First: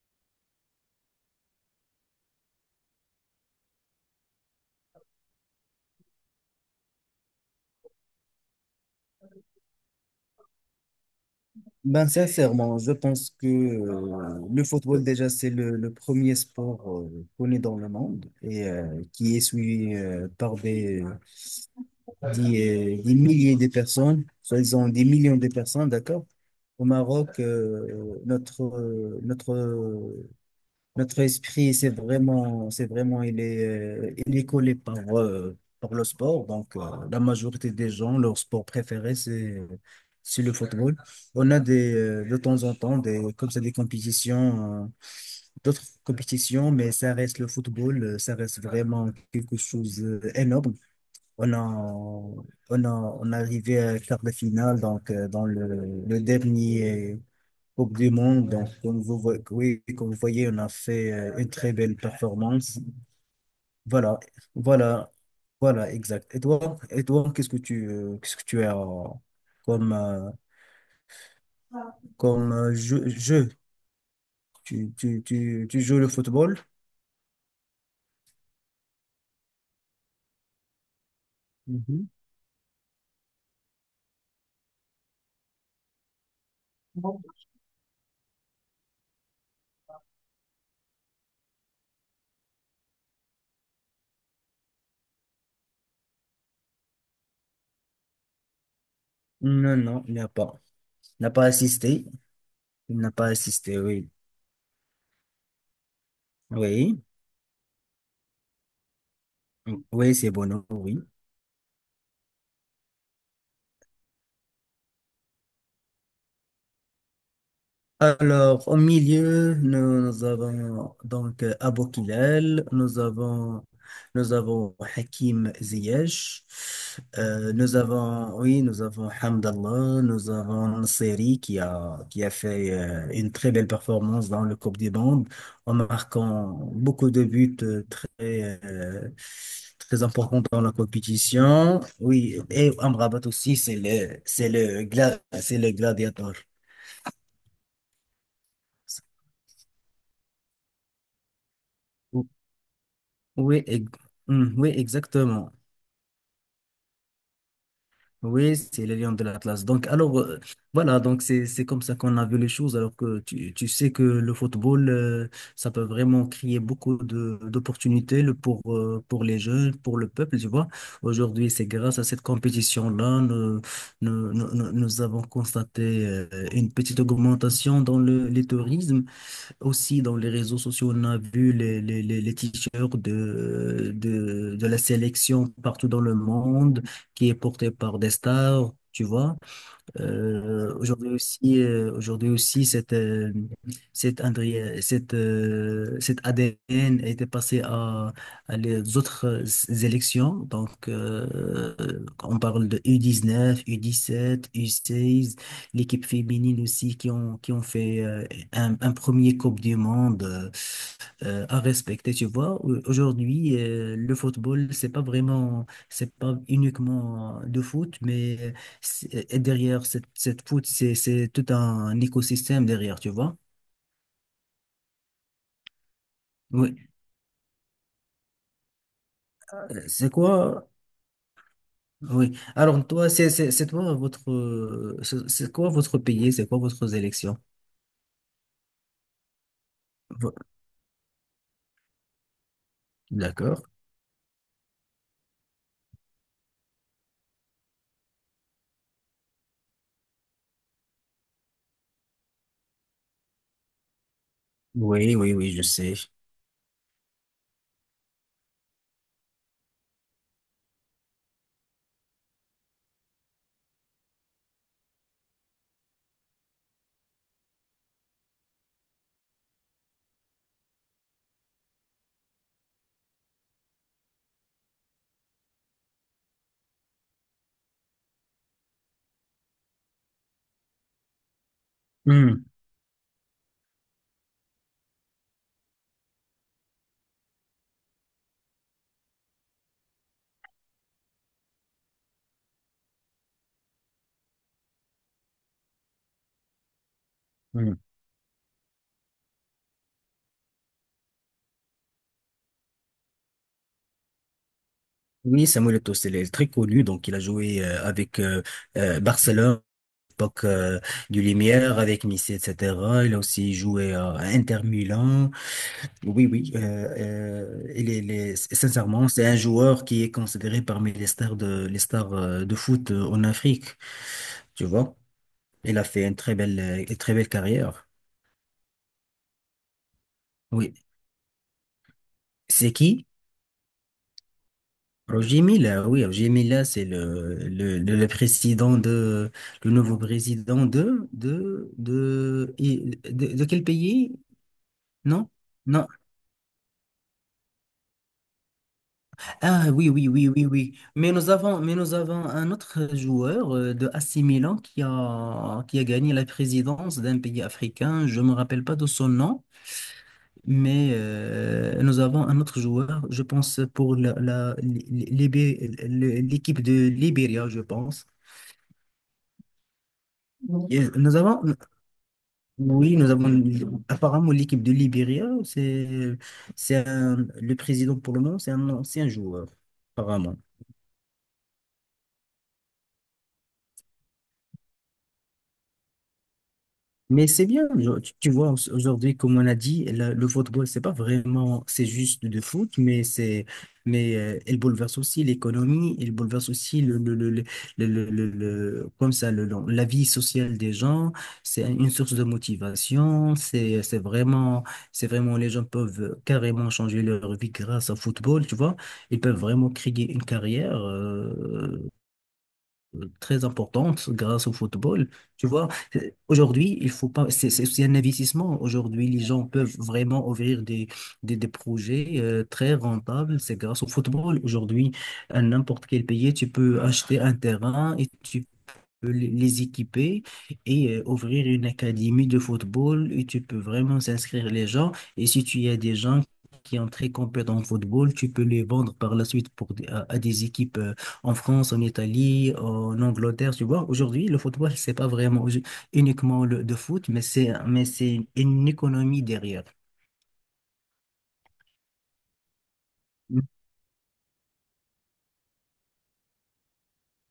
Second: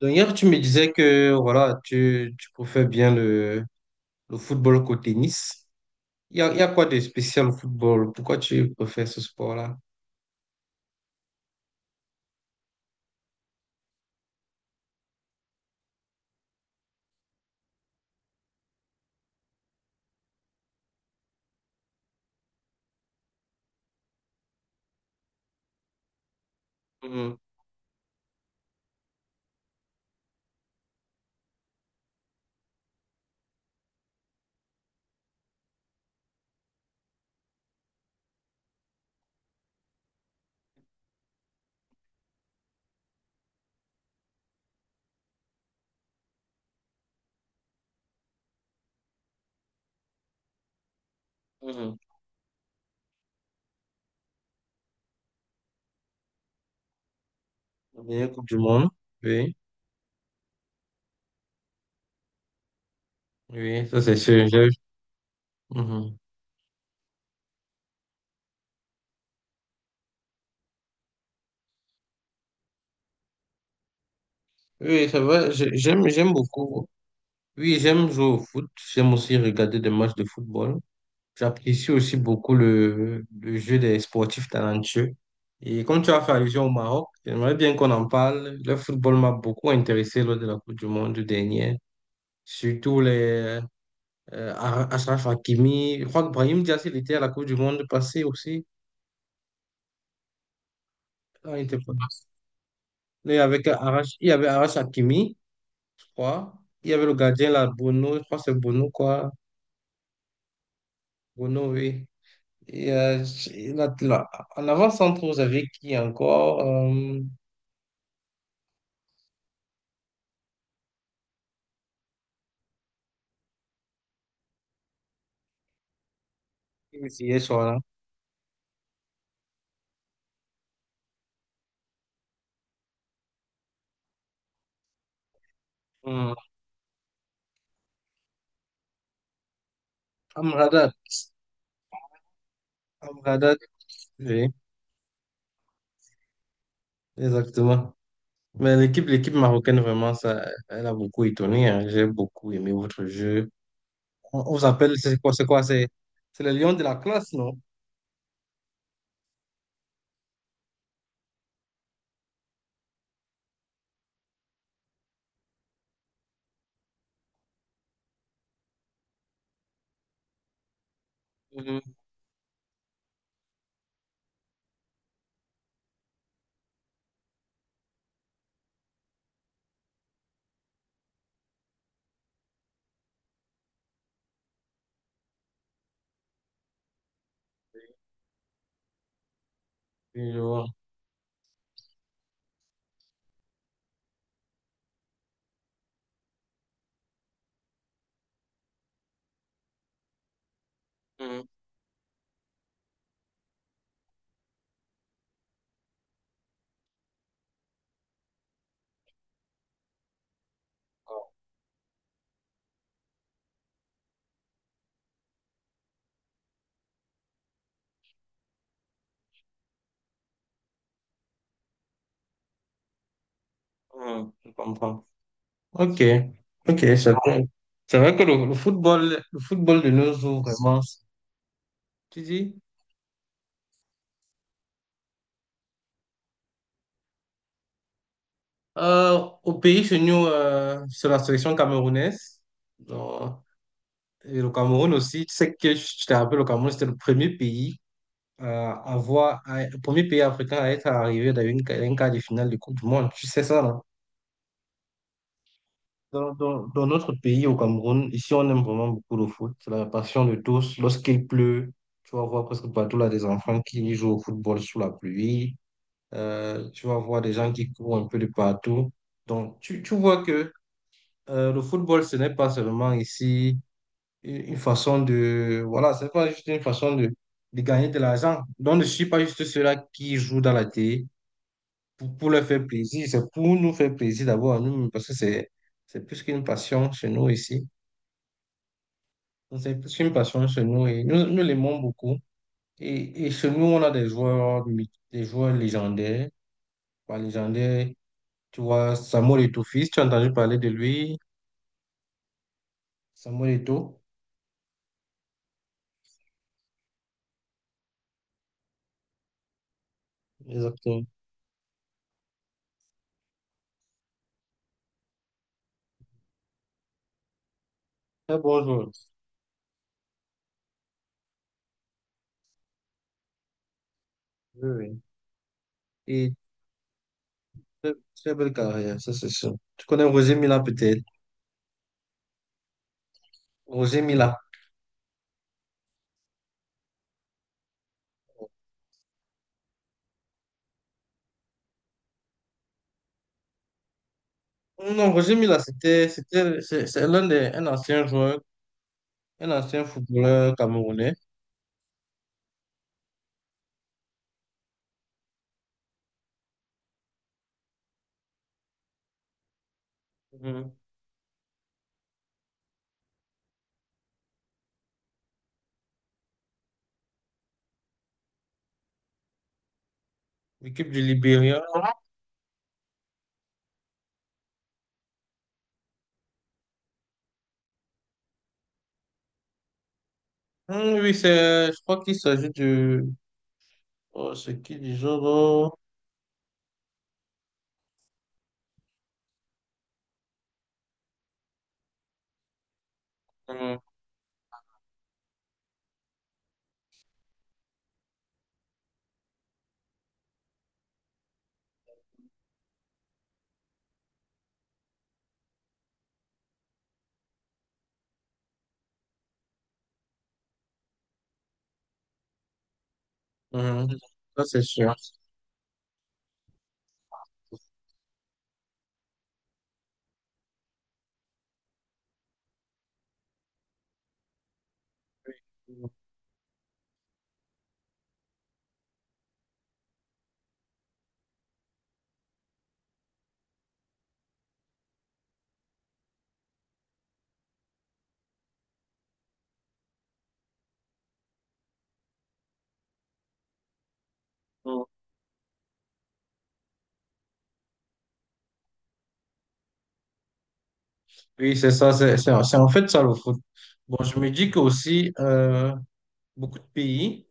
Donc hier, tu me disais que voilà, tu préfères bien le football qu'au tennis. Il y a quoi de spécial au football? Pourquoi tu préfères ce sport-là? Ben, sincèrement, je pense que le football, déjà, c'est le premier sport connu dans le monde et qui est suivi par des milliers de personnes, soi-disant des millions de personnes, d'accord? Au Maroc, Mhm, notre esprit, c'est vraiment, il est collé par le sport. Donc, la majorité des gens, leur sport préféré, c'est le football. On a des, de temps en temps, des, comme ça, des compétitions, d'autres compétitions, mais ça reste le football, ça reste vraiment quelque chose d'énorme. On a, mhm. on a, on est arrivé à quart de finale, donc, dans le dernier Coupe La du dernière Coupe Monde. du Donc, Monde. comme Oui, oui, comme vous voyez, on a fait une très belle performance. oui, ça c'est Voilà, sûr. J'ai- voilà, voilà, mhm. exact. Et toi, qu'est-ce que tu as comme, euh, comme jeu? Tu, Oui, ça tu, va, tu, tu joues le j'aime football? beaucoup. Oui, j'aime jouer au foot. J'aime aussi regarder des matchs de football. J'apprécie Mhm. aussi beaucoup le jeu des sportifs talentueux. Et comme tu as fait allusion au Maroc, j'aimerais bien qu'on en parle. Le football m'a beaucoup intéressé lors de la Coupe du Monde dernière. Surtout les Achraf Hakimi. Je crois que Brahim Diaz, il était à la Coupe du Monde passée aussi. Non, non, il n'a pas. Il n'a pas Ah, il était pas assisté. là. Il n'a pas Mais avec assisté, oui. Arash, il y avait Arash Hakimi, je crois. Il y Oui, avait le gardien là, Bono. Je crois que c'est Bono, quoi. oui, c'est bon, oui. Bono, oui. Et là, là, en avant-centre, vous avez qui encore? Alors, au milieu, nous avons donc Abou Kilal, nous avons Hakim Ziyech, Initié sur là. Oui, nous avons Hamdallah, nous avons Nasseri qui a fait une très belle performance dans le Coupe des bandes en Hmm. marquant beaucoup de buts très importants dans la Amrabat, compétition. Oui, et Amrabat aussi, Amrabat, c'est le, c'est oui, le, gla- c'est le gladiateur. exactement. Mais l'équipe marocaine, vraiment, ça, elle a beaucoup étonné, hein. J'ai beaucoup aimé votre jeu. Oui, On vous oui, appelle, c'est quoi, c'est exactement. quoi, c'est c'est les lions de la classe, non? Oui, c'est les lions de l'Atlas. Donc, alors, voilà, donc c'est comme ça qu'on a vu les choses, alors que tu sais que le football, ça peut vraiment créer beaucoup de d'opportunités pour les jeunes, pour le peuple, tu vois. Aujourd'hui, c'est Mhm. grâce à cette compétition-là, nous avons constaté une petite augmentation dans les tourismes. Aussi, dans les réseaux sociaux, on a vu les t-shirts de la sélection partout dans le monde qui est porté par des stars, tu vois. Oui, je vois. Aujourd'hui aussi, cette ADN a été passée à les autres élections. Donc, Mhm. On parle de U19, U17, U16, l'équipe féminine aussi qui ont fait un premier Coupe du Monde à respecter, tu vois. Aujourd'hui, le football, c'est pas vraiment, c'est pas uniquement de foot, mais derrière cette foot, c'est tout un écosystème derrière, tu vois. Mhm, je comprends. Ok, ok, Oui. c'est vrai, c'est vrai que le football de C'est nos jours, quoi? vraiment, tu Oui. dis, Alors, toi, c'est toi, c'est quoi votre pays? C'est quoi votre élection? Au pays chez nous, Vo- sur la sélection camerounaise. D'accord. Et le Cameroun aussi, tu sais, que je te rappelle, le Cameroun, c'était le premier pays à avoir, le premier pays africain à être arrivé dans dans une quart de finale de Coupe du Monde. Tu sais ça, non? Oui, oui, oui, je sais. Dans notre pays, au Cameroun, ici, on aime vraiment beaucoup le foot. C'est la passion de tous. Lorsqu'il pleut, tu vas voir presque partout là des enfants qui jouent au football sous la pluie. Tu vas voir des gens qui courent un peu de partout. Donc, tu vois que le football, ce n'est pas seulement ici une façon de, voilà, c'est pas juste une façon de gagner de l'argent. Donc, je ne suis pas juste ceux-là qui jouent dans la télé pour leur Hmm, faire plaisir. C'est pour nous faire plaisir d'abord à nous, parce que c'est plus qu'une passion chez nous ici. Donc, c'est plus qu'une passion chez nous et nous l'aimons beaucoup. Et chez nous, on a des des joueurs légendaires. Pas hmm. légendaires, tu vois, Samuel Eto'o-Fils, tu as entendu parler de lui, Samuel Eto'o. Oui, Samuel Eto'o, très connu, donc il a joué avec Barcelone. L'époque Exactement. du Lumière avec Nice, etc. Il a aussi joué à Inter Milan. Oui, oui. Très bon joueur. sincèrement, c'est un joueur qui est considéré parmi les stars les stars de foot en Afrique. Tu vois, Oui, il a fait une oui. très belle, euh, une très belle carrière. Très très belle carrière, ça c'est sûr. Tu connais Roger Mila Oui. peut-être? C'est qui? Roger Mila. Roger Milla. Oui, Roger Milla, c'est le président de, le nouveau président de quel pays? Non, Non, Roger Mila, non? c'était, c'était, c'est c'est l'un des, un ancien joueur, un Ah ancien oui, oui, oui, oui, footballeur oui. Mais camerounais. nous avons, mais nous avons un autre joueur de AC Milan qui a gagné la présidence d'un pays africain. Je ne me rappelle pas de son nom, Mhm. mais nous avons un autre joueur, je pense, pour l'équipe de Libéria, je pense. L'équipe Et du Libéria. oui, nous avons apparemment l'équipe de Libéria, c'est le président pour le moment, c'est un ancien joueur, apparemment. Oui, c'est, je crois qu'il s'agit du, oh, c'est qui du genre, oh, Mais c'est bien, genre, tu vois, aujourd'hui, comme on a dit, le football, c'est pas vraiment, c'est juste de foot, mais hum, elle bouleverse aussi l'économie, elle bouleverse aussi comme ça, la vie sociale des gens, c'est une source de motivation, c'est vraiment, les gens peuvent carrément changer leur vie grâce au football, tu vois, ils peuvent vraiment créer une carrière, très hum, importante ça grâce au c'est sûr. football. Tu vois, euh, aujourd'hui, il faut pas, c'est aussi un investissement. Aujourd'hui, les gens peuvent vraiment ouvrir des projets très rentables. C'est grâce au football. Aujourd'hui, à n'importe quel pays, tu peux acheter un terrain et tu peux les équiper et ouvrir une académie de football et tu peux vraiment s'inscrire les gens. Et si tu as des gens qui sont très compétents en football, tu peux les vendre par la suite à des équipes en France, en Italie, en Angleterre, tu vois. Aujourd'hui, le football, Hum. c'est pas vraiment uniquement le de foot, mais c'est une économie derrière. Oui, c'est ça, c'est en fait ça le foot. Bon, je me dis qu'aussi, beaucoup de pays,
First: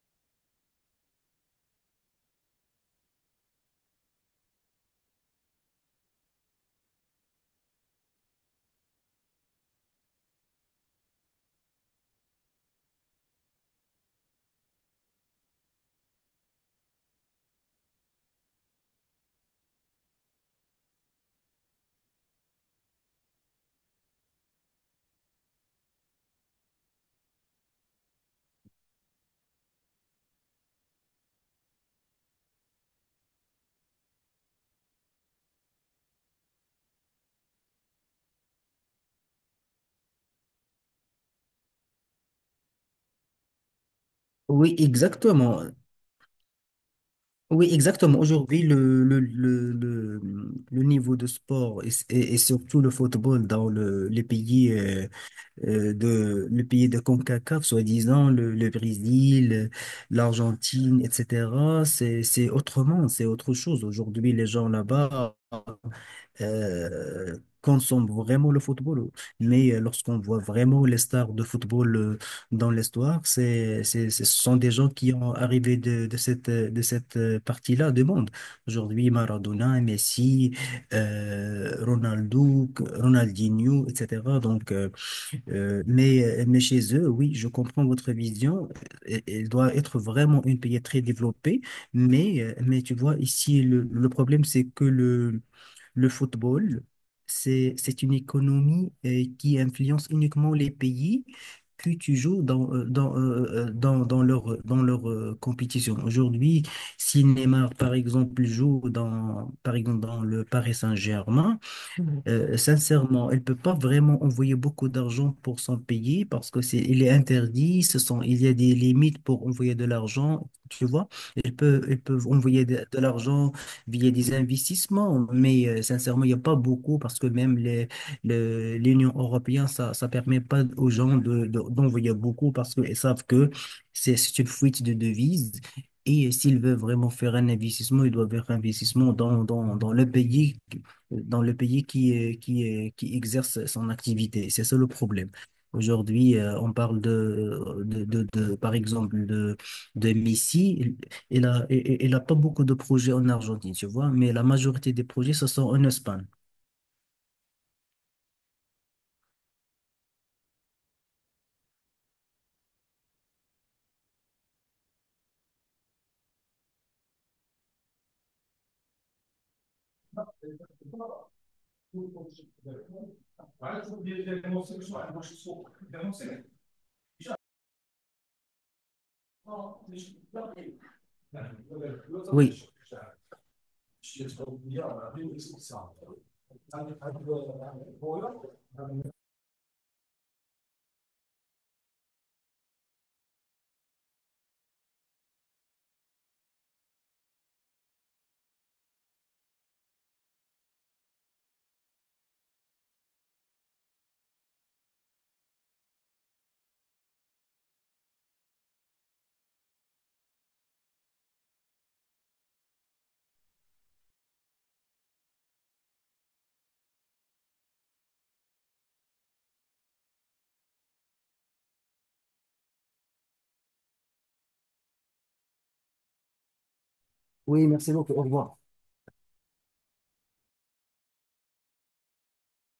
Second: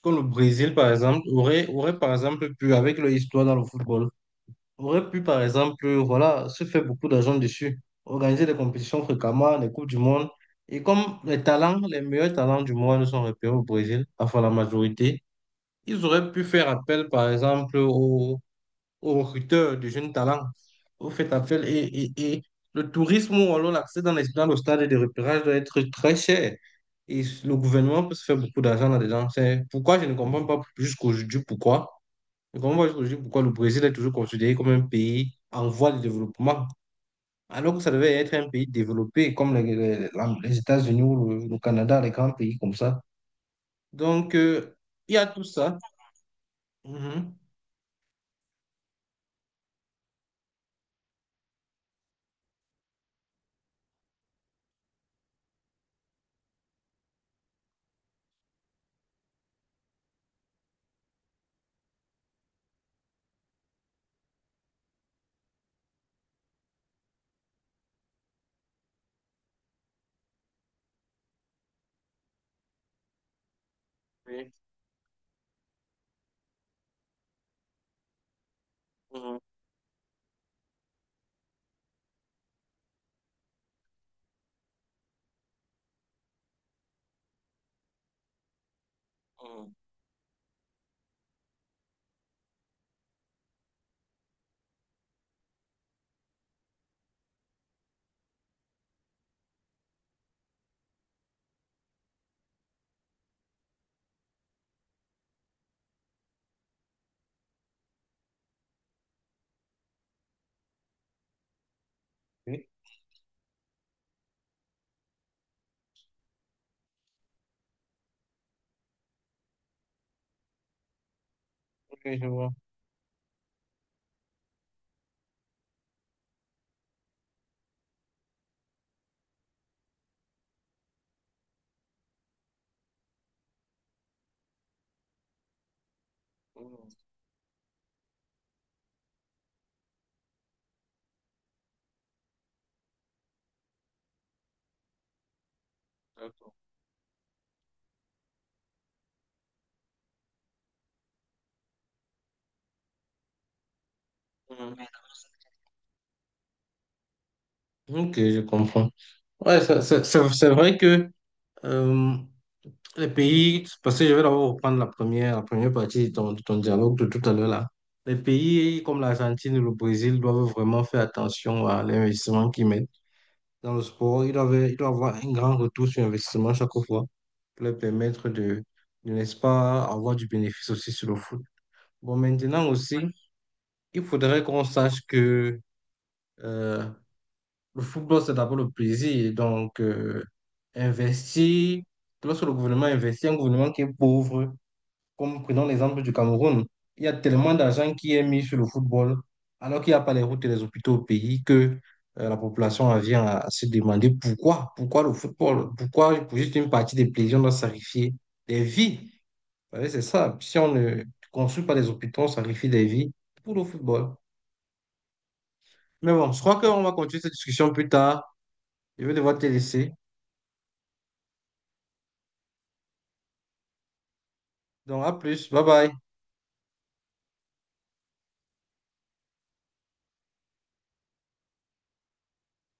comme le Brésil, par exemple, aurait, par exemple, pu, avec leur histoire dans le football, aurait pu, par exemple, voilà, se faire beaucoup d'argent dessus, organiser des compétitions fréquemment, des Coupes du Monde. Et comme les talents, les meilleurs talents du monde sont repérés au Brésil, enfin la majorité, ils auraient pu faire appel, par exemple, aux, aux recruteurs de jeunes talents. Vous faites appel et le tourisme ou alors l'accès dans le stade de repérage doit être très cher. Et le gouvernement peut se faire beaucoup d'argent là-dedans. C'est pourquoi je ne comprends pas jusqu'aujourd'hui pourquoi. Je ne comprends pas jusqu'aujourd'hui pourquoi le Brésil est toujours considéré comme un pays en voie de développement, alors que ça devait être un pays développé comme les États-Unis ou le Canada, les grands pays comme ça. Donc, Oui, il y a tout exactement. ça. Mhm. Oui, exactement. Aujourd'hui, le niveau de sport et surtout le football dans les pays de les pays de CONCACAF, soi-disant le Brésil, l'Argentine, etc. C'est autrement, c'est autre chose. Aujourd'hui, les gens là-bas euh, consomment vraiment le football. Mais lorsqu'on voit vraiment les stars de football dans l'histoire, ce Oui, sont des gens qui ont arrivé de cette, partie-là du monde. Aujourd'hui, mhm, Maradona, Messi, Ronaldo, Ronaldinho, etc. Donc, mais chez eux, oui, je comprends votre vision. Elle mhm. doit être vraiment une pays très développée. Mais, tu vois, ici, le problème, c'est que le football, c'est une économie qui influence uniquement les pays que tu joues dans leur compétition. Aujourd'hui, si Neymar, par exemple, joue dans, par exemple, dans le Paris Saint-Germain, Oui, sincèrement, elle peut pas vraiment envoyer beaucoup d'argent pour son pays parce que c'est, il est interdit, ce sont, il y a des limites pour envoyer de l'argent, tu vois. Elle peut, ok, elle peut je vois. envoyer de l'argent via des investissements, mais sincèrement, il n'y a pas beaucoup parce que même l'Union européenne, ça permet pas aux gens d'envoyer beaucoup parce qu'ils savent que c'est une fuite de devises. Et s'ils veulent Mhm. vraiment faire un investissement, ils doivent faire un investissement dans le pays qui exerce son activité. C'est ça le problème. Aujourd'hui, on parle par exemple, de Messi. Il n'a il, il a pas beaucoup de projets en Argentine, tu vois, mais la Mhm. majorité des projets, ce sont en Espagne. Ok, je comprends. Ouais, c'est vrai que euh, les pays, parce que je vais d'abord reprendre la première partie de de ton dialogue de tout à l'heure là. Les pays comme l'Argentine et le Brésil doivent vraiment faire attention à l'investissement qu'ils mettent dans le sport. Ils doivent avoir un grand retour sur investissement chaque fois pour leur permettre de, n'est-ce pas, avoir du bénéfice aussi sur le foot. Bon, maintenant Oui, aussi, il faudrait qu'on sache que euh, le football, c'est d'abord le plaisir. Donc, investir, lorsque le gouvernement investit, un gouvernement qui est pauvre, comme prenons l'exemple du Cameroun, il y a tellement d'argent qui est mis sur le football, alors qu'il n'y a pas les routes et les hôpitaux au pays, que la population en vient à se demander pourquoi, pourquoi le football, pourquoi pour juste une partie des plaisirs, on doit sacrifier des vies. Vous savez, c'est ça. Si on ne construit pas des hôpitaux, on sacrifie des vies pour le football. Mais bon, je crois qu'on va continuer cette discussion plus tard. Je vais devoir te laisser. Donc à plus, bye bye. oui, merci beaucoup. Au revoir.